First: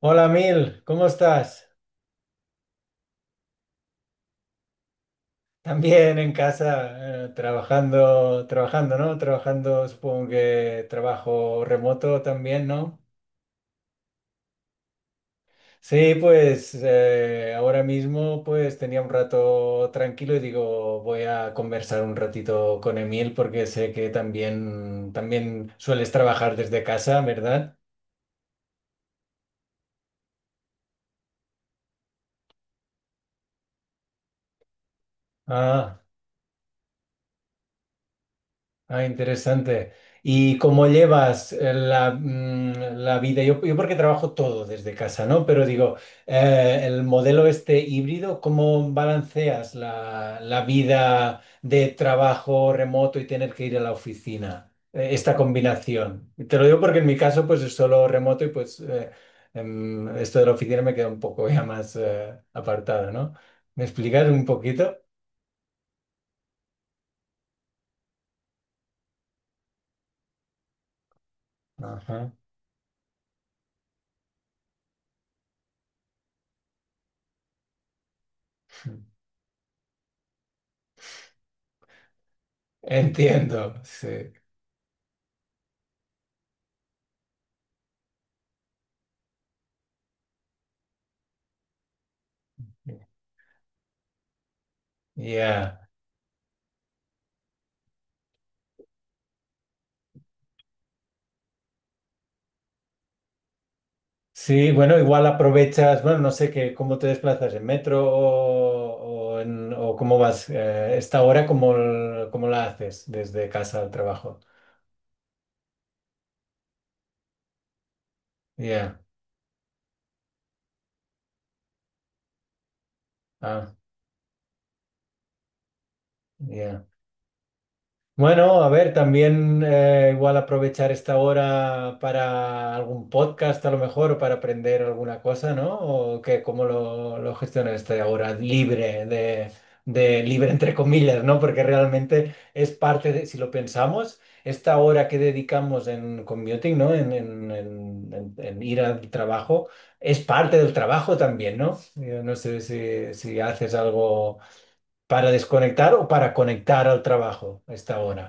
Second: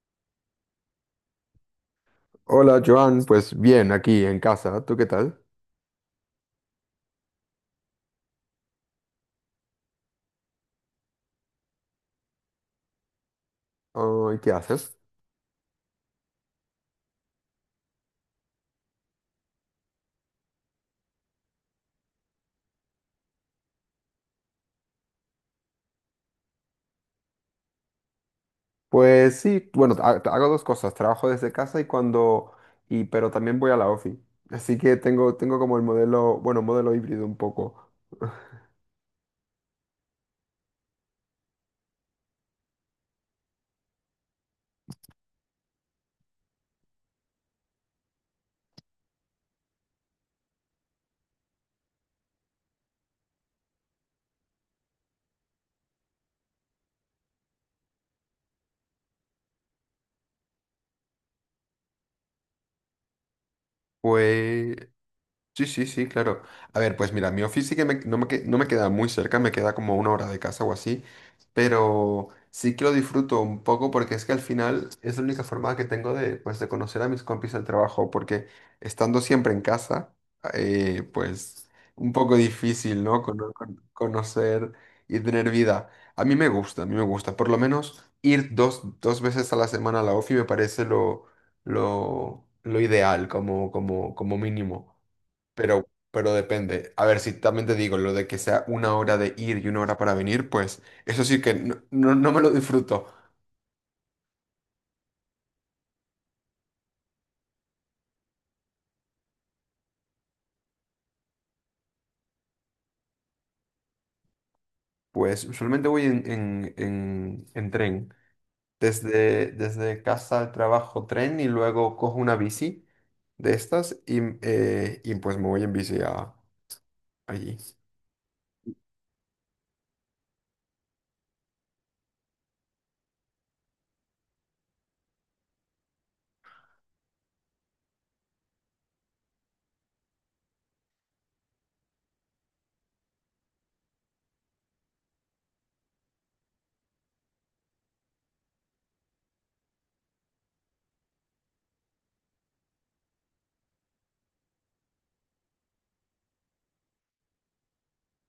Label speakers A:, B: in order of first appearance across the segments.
A: Hola Mil, ¿cómo estás?
B: Hola Joan, pues bien, aquí en casa, ¿tú qué tal?
A: También en casa, trabajando, trabajando, ¿no? Trabajando, supongo que trabajo remoto también, ¿no?
B: Ah, ¿y qué haces?
A: Sí, pues ahora mismo pues tenía un rato tranquilo y digo, voy a conversar un ratito con Emil porque sé que también, también sueles trabajar desde casa, ¿verdad?
B: Pues sí, bueno, hago dos cosas, trabajo desde casa y pero también voy a la ofi, así que tengo, tengo como el
A: Ah.
B: modelo, bueno, modelo híbrido un poco.
A: Ah, interesante. ¿Y cómo llevas la vida? Yo porque trabajo todo desde casa, ¿no? Pero digo, el modelo este híbrido, ¿cómo balanceas la vida de trabajo remoto y tener que ir a la oficina? Esta combinación. Te lo digo porque en mi caso, pues es solo remoto y pues esto de la oficina me queda un poco ya más apartado, ¿no? ¿Me explicas un
B: Pues
A: poquito?
B: sí, sí, sí, claro. A ver, pues mira, mi office sí que no me queda muy cerca, me queda como una hora de casa o así, pero
A: Ajá.
B: sí que lo disfruto un poco porque es que al final es la única forma que tengo de, pues, de conocer a mis compis del trabajo, porque estando siempre en casa, pues un poco difícil, ¿no?
A: Entiendo, sí.
B: Conocer y tener vida. A mí me gusta, a mí me gusta. Por lo menos ir dos, dos veces a la semana a la ofi me parece lo ideal como, como, como mínimo.
A: Ya.
B: Pero depende. A ver, si también te digo, lo de que sea una hora de ir y una hora para venir, pues eso sí que no, no me lo disfruto.
A: Sí, bueno, igual aprovechas, bueno, no sé qué, cómo te desplazas en metro o, o cómo vas esta hora, cómo, cómo la haces desde casa al trabajo.
B: Pues usualmente voy en tren.
A: Ya,
B: Desde, desde casa al trabajo tren y luego cojo una bici de
A: ah,
B: estas y y pues me voy en bici a,
A: ya.
B: allí.
A: Bueno, a ver, también igual aprovechar esta hora para algún podcast a lo mejor, para aprender alguna cosa, ¿no? ¿O qué, cómo lo gestionas esta hora libre de libre entre comillas, ¿no? Porque realmente es parte de, si lo pensamos, esta hora que dedicamos en commuting, ¿no? En, en ir al trabajo, es parte del trabajo también, ¿no? Yo no sé si, si haces algo para desconectar o para conectar al trabajo esta hora.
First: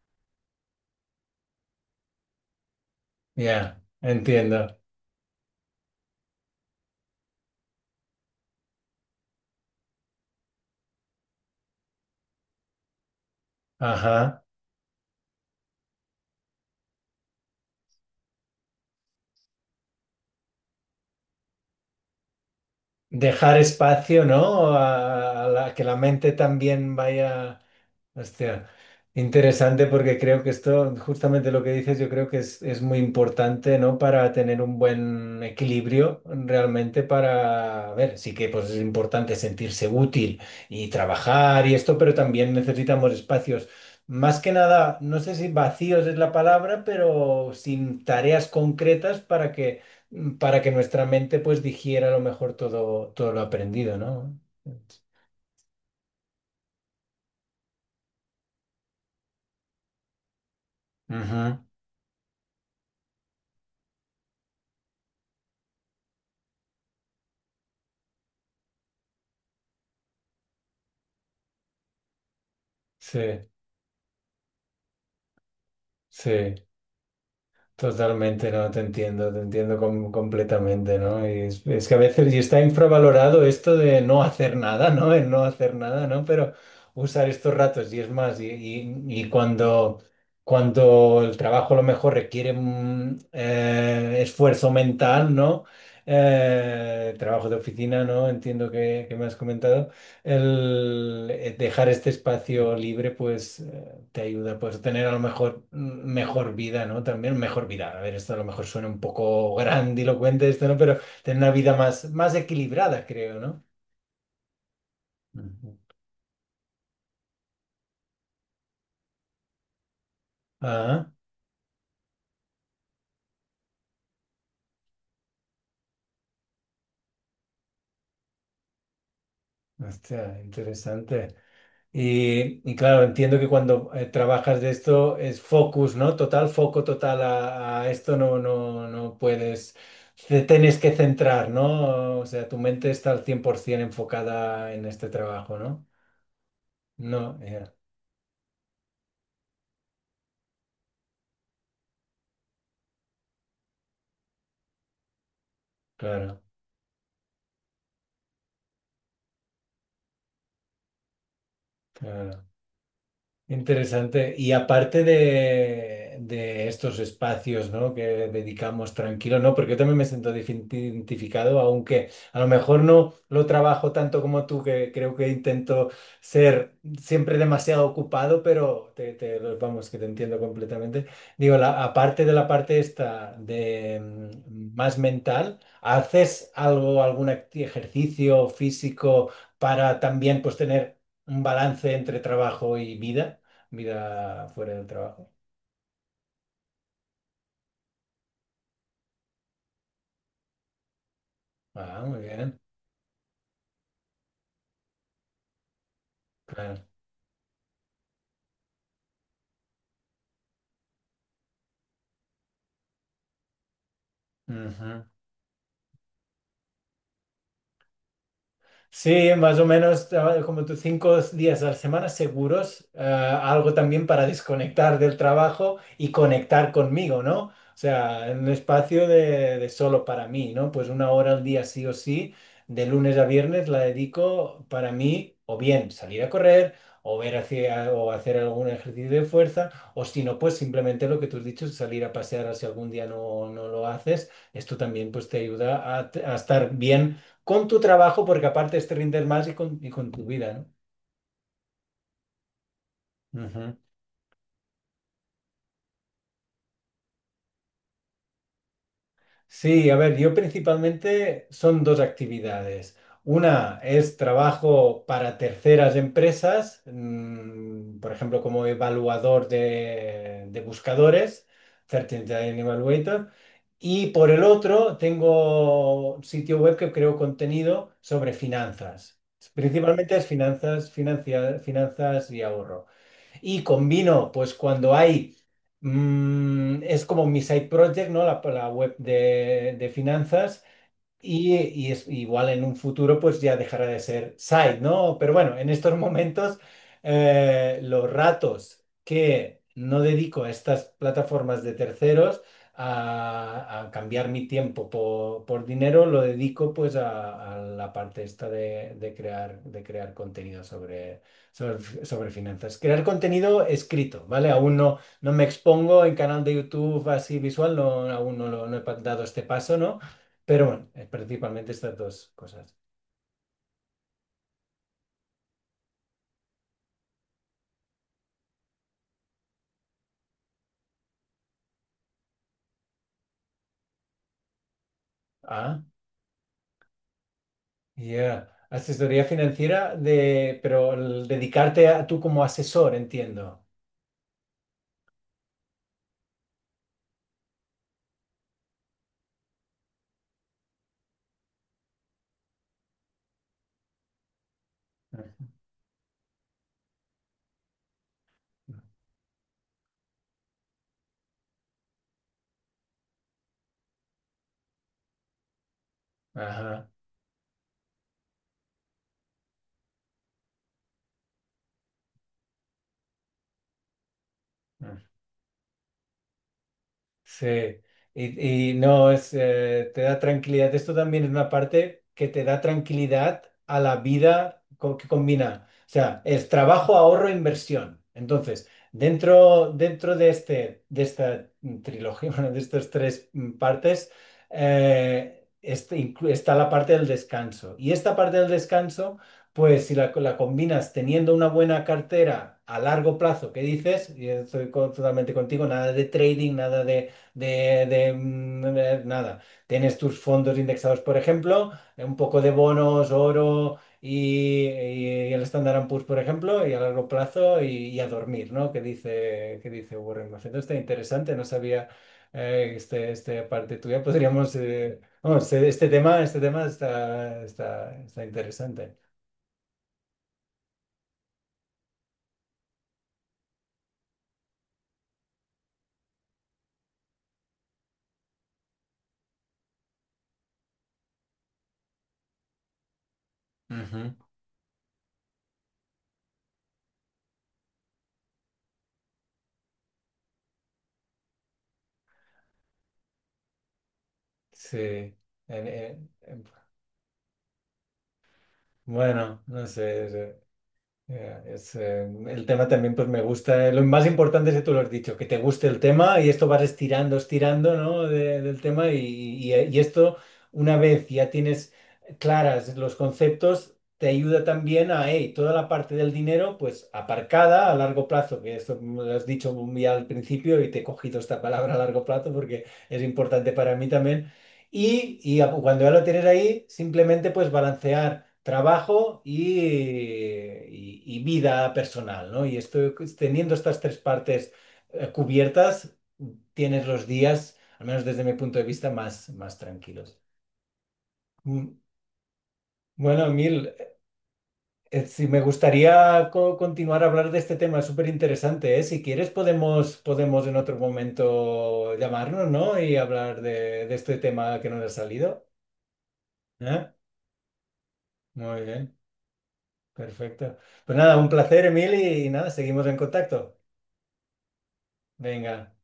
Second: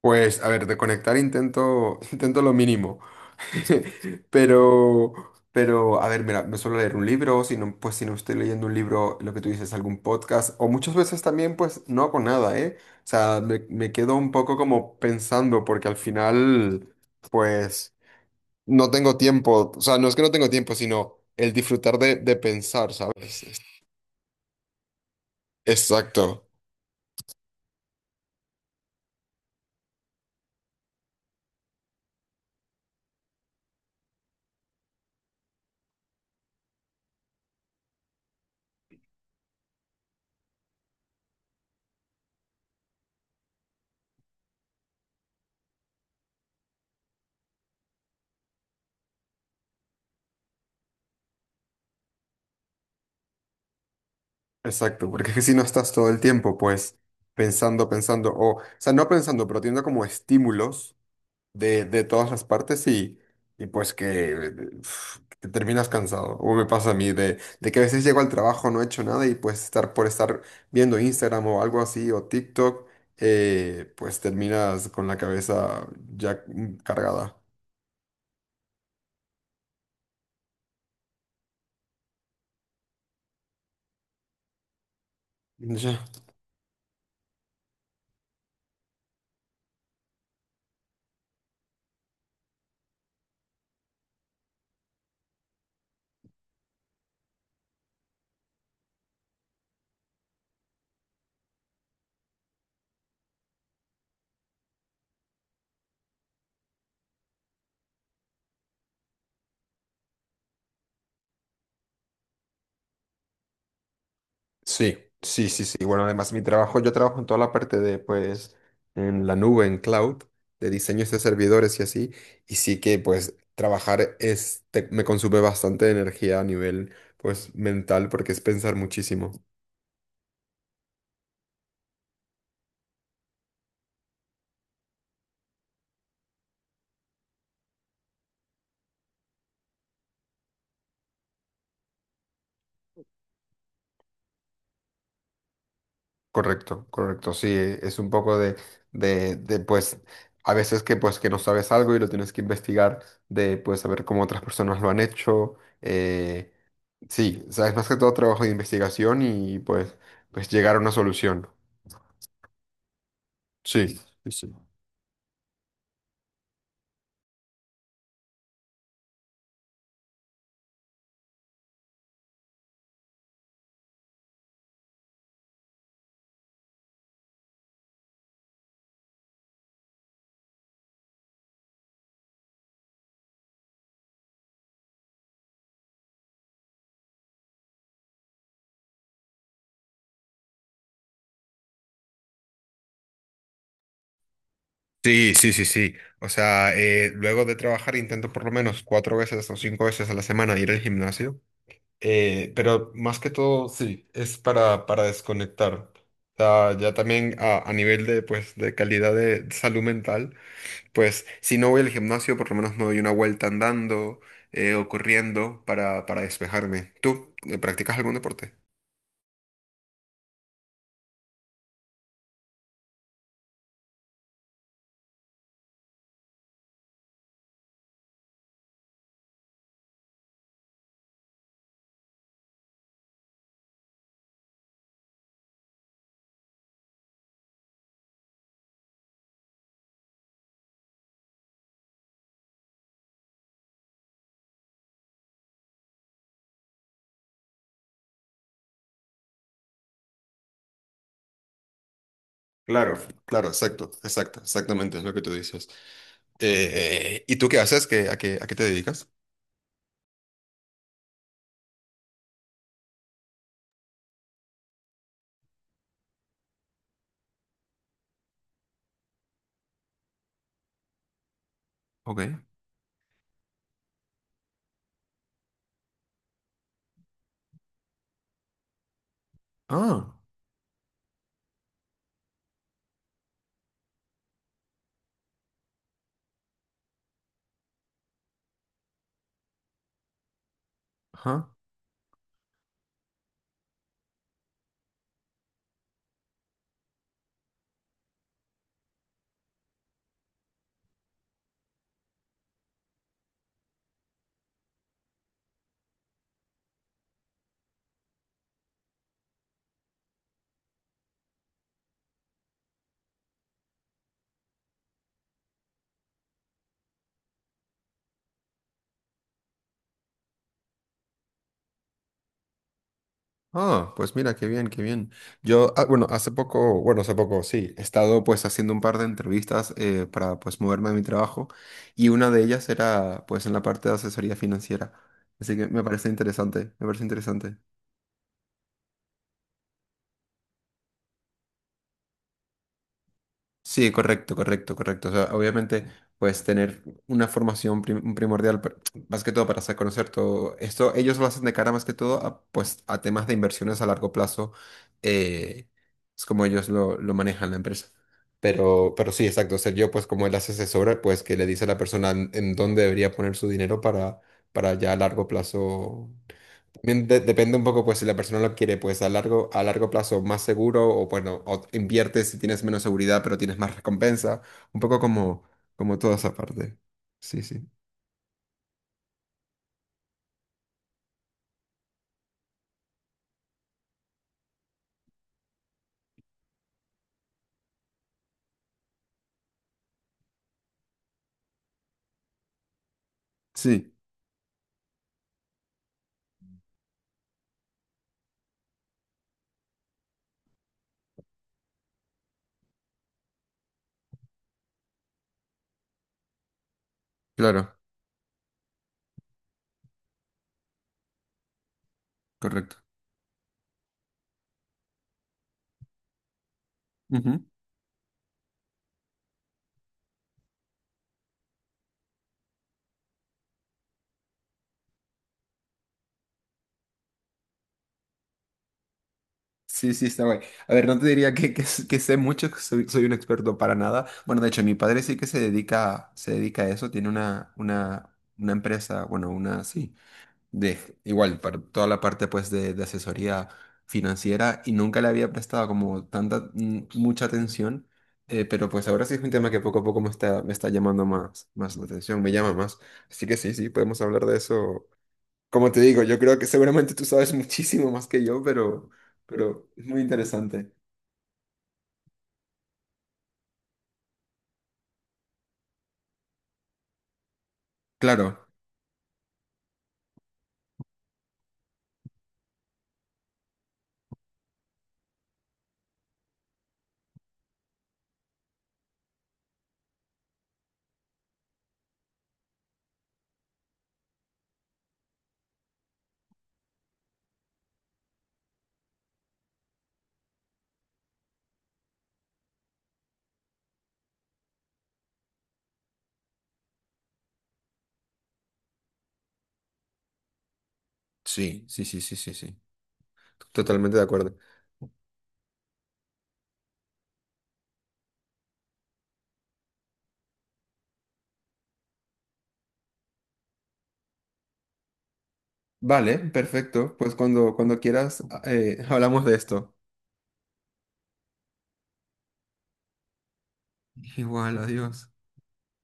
B: Pues, a ver, de conectar intento, intento lo mínimo.
A: Ya, entiendo.
B: Pero, pero, a ver, mira, me suelo leer un libro, si no, pues si no estoy leyendo un libro, lo que tú dices, algún podcast, o muchas veces también, pues no hago nada, ¿eh? O sea, me quedo un
A: Ajá.
B: poco como pensando, porque al final, pues, no tengo tiempo. O sea, no es que no tengo tiempo, sino el disfrutar de pensar, ¿sabes?
A: Dejar espacio, ¿no? A, que la mente
B: Exacto.
A: también vaya. Hostia, interesante porque creo que esto, justamente lo que dices, yo creo que es muy importante, ¿no? Para tener un buen equilibrio realmente para, a ver, sí que pues es importante sentirse útil y trabajar y esto, pero también necesitamos espacios, más que nada, no sé si vacíos es la palabra, pero sin tareas concretas para que nuestra mente pues digiera a lo mejor todo, todo lo aprendido, ¿no?
B: Exacto, porque es que si no estás todo el tiempo, pues, pensando, pensando, o sea, no pensando, pero teniendo como estímulos
A: Ujú.
B: de todas las partes y pues que uf, te terminas cansado. O me pasa a mí de que a veces llego al trabajo, no he hecho nada y pues estar por estar viendo Instagram o algo así, o TikTok,
A: Sí,
B: pues terminas con la cabeza ya
A: sí.
B: cargada.
A: Totalmente, no, te entiendo, completamente, ¿no? Y es que a veces y está infravalorado esto de no hacer nada, ¿no? El no hacer
B: Ya.
A: nada, ¿no? Pero usar estos ratos y es más, y cuando, cuando el trabajo a lo mejor requiere esfuerzo mental, ¿no? Trabajo de oficina, ¿no? Entiendo que me has comentado. El dejar este espacio libre, pues te ayuda pues, a tener a lo mejor mejor vida, ¿no? También mejor vida. A ver, esto a lo mejor suena un poco grandilocuente esto, ¿no? Pero tener una vida más, más equilibrada, creo, ¿no?
B: Sí, sí, sí,
A: Ujú.
B: sí. Bueno, además mi trabajo, yo trabajo en toda la parte de, pues, en la nube, en cloud, de
A: Ah,
B: diseños de servidores y así. Y sí que, pues, trabajar es, me consume bastante energía a nivel, pues, mental, porque es pensar muchísimo.
A: hostia, interesante. Y claro, entiendo que cuando trabajas de esto es focus, ¿no? Total, foco total a esto no, no, no puedes, te tienes que centrar, ¿no? O sea, tu mente está al 100% enfocada en este trabajo, ¿no?
B: Correcto, correcto.
A: No,
B: Sí,
A: ya,
B: es un poco de, pues, a veces que, pues, que no sabes algo y lo tienes que investigar, de, pues, saber cómo otras personas lo han hecho.
A: claro,
B: eh, sí, o sea, es más que todo trabajo de investigación y, pues llegar a una solución.
A: claro.
B: Sí, sí,
A: Interesante.
B: sí.
A: Y aparte de estos espacios, ¿no? Que dedicamos tranquilo, ¿no? Porque yo también me siento identificado, aunque a lo mejor no lo trabajo tanto como tú, que creo que intento ser siempre demasiado ocupado, pero vamos, que te entiendo completamente. Digo, la, aparte de la parte esta de más mental, ¿haces algo, ejercicio físico para también pues tener un balance entre trabajo y vida? Vida fuera del trabajo.
B: Sí, sí, sí, sí. O sea, luego de trabajar intento por lo menos cuatro veces o cinco veces a la semana ir al gimnasio.
A: Ah, muy bien.
B: Pero más que todo, sí, es para desconectar. O sea,
A: Claro.
B: ya también a nivel de, pues, de calidad de salud mental, pues si no voy al gimnasio, por lo menos me doy una vuelta andando o
A: Ujú.
B: corriendo para despejarme. ¿Tú practicas algún deporte?
A: Sí, más o menos como tus 5 días a la semana seguros, algo también para desconectar del trabajo y conectar conmigo, ¿no? O sea, en un espacio de solo para mí, ¿no? Pues 1 hora al día sí o sí, de lunes a viernes la dedico para mí, o bien salir a correr, o ver hacia, o hacer algún ejercicio de fuerza, o si no, pues simplemente lo que tú has dicho, salir a pasear si algún día no, no lo haces, esto también pues te ayuda a estar bien con tu trabajo, porque aparte es te rindes más y con tu vida,
B: Claro,
A: ¿no?
B: claro,
A: Ujú.
B: exacto, exacto, exactamente es lo que tú dices. ¿Y tú qué haces? ¿Qué, a qué, a qué te dedicas?
A: Sí, a ver, yo principalmente son 2 actividades. Una es trabajo para terceras empresas, mm, por ejemplo, como evaluador de buscadores, Certain
B: Ok.
A: Evaluator. Y por el otro, tengo un sitio web que creo contenido sobre finanzas. Principalmente
B: Ah,
A: es finanzas, finanzas y ahorro. Y combino, pues cuando hay, es como mi side project, ¿no? La web de finanzas.
B: ajá.
A: Y es igual en un futuro, pues ya dejará de ser side, ¿no? Pero bueno, en estos momentos, los ratos que no dedico a estas plataformas de terceros a cambiar mi tiempo por dinero, lo dedico pues a la parte esta de crear contenido sobre finanzas. Crear contenido escrito, ¿vale? Aún no, no me expongo en canal de YouTube así visual, no, aún no, no he dado este paso, ¿no? Pero bueno, principalmente estas 2 cosas.
B: Ah, pues mira, qué bien, qué bien. Yo, ah, bueno, hace poco, sí, he estado pues haciendo un par de entrevistas para pues moverme de mi trabajo y una de ellas era pues en la parte de asesoría financiera. Así que
A: Ah,
B: me parece interesante, me parece interesante.
A: yeah. Asesoría financiera de, pero el dedicarte a tú como asesor, entiendo.
B: Sí, correcto, correcto, correcto. O sea, obviamente, pues tener una formación primordial, más que todo para hacer conocer todo esto, ellos lo hacen de cara más que todo a, pues, a temas de inversiones a largo plazo, eh, es como ellos lo manejan la empresa. Pero sí, exacto. O sea, yo, pues como él hace asesora, pues que le dice a la persona en dónde debería poner su dinero para ya a largo plazo
A: Ajá.
B: también depende un poco, pues, si la persona lo quiere, pues, a largo plazo más seguro o, bueno, o inviertes si tienes menos seguridad, pero tienes más recompensa. Un poco
A: Mm.
B: como, como toda esa parte. Sí, sí.
A: Sí, y no es, te da tranquilidad. Esto también es una parte que te da tranquilidad a la vida que combina. O sea, es trabajo, ahorro, inversión. Entonces, dentro, dentro de este, de esta trilogía, bueno, de estas tres
B: Sí,
A: partes, este está la parte del descanso. Y esta parte del descanso, pues si la, la combinas teniendo una buena cartera a largo plazo, ¿qué dices? Y estoy totalmente contigo, nada de trading, nada de
B: claro,
A: de, de nada. Tienes tus fondos indexados, por ejemplo, un poco de
B: correcto.
A: bonos, oro y el Standard and Poor's, por ejemplo, y a largo
B: Ujú.
A: plazo y a dormir, ¿no? Que dice Warren Buffett. Está interesante, no sabía este parte tuya. Podríamos, vamos, este tema, está interesante.
B: Sí, sí, está guay. A ver, no te diría que sé mucho, que soy, soy un experto para nada. Bueno, de hecho, mi padre sí que se dedica a eso, tiene una empresa, bueno, una, sí. De igual, para toda la parte pues de asesoría
A: Ujú.
B: financiera y nunca le había prestado como tanta, mucha atención, pero pues ahora sí es un tema que poco a poco me está llamando más, más la atención, me llama más. Así que sí, sí, podemos hablar de
A: Sí.
B: eso.
A: En-
B: Como te digo,
A: en-
B: yo creo
A: en-
B: que seguramente tú sabes muchísimo más que yo,
A: bueno, no
B: pero es muy
A: sé.
B: interesante.
A: Ya, es, el tema también pues me gusta. Eh, lo más importante es que tú lo has dicho, que te guste el tema y esto vas estirando, estirando, ¿no?
B: Claro,
A: Del tema y esto una vez ya tienes claras los conceptos, te ayuda también a, hey, toda la parte del dinero pues aparcada a largo plazo, que esto me lo has dicho ya al principio y te he cogido esta palabra a largo plazo porque es importante para mí también. Cuando ya lo tienes ahí, simplemente pues balancear trabajo y vida personal, ¿no? Y esto teniendo estas 3 partes cubiertas, tienes los días, al menos desde mi punto de vista, más, más tranquilos.
B: sí,
A: Mm,
B: sí, sí, sí, sí, sí.
A: Bueno, Emil,
B: Totalmente de acuerdo.
A: si me gustaría continuar a hablar de este tema, es súper interesante, ¿eh? Si quieres podemos, podemos en otro momento llamarnos, ¿no? Y hablar de este tema que nos ha salido,
B: Vale,
A: ¿eh?
B: perfecto. Pues cuando, cuando quieras,
A: Muy bien,
B: hablamos de esto.
A: perfecto. Pues nada, un placer, Emil, y nada, seguimos en contacto.
B: Igual, adiós.
A: Venga.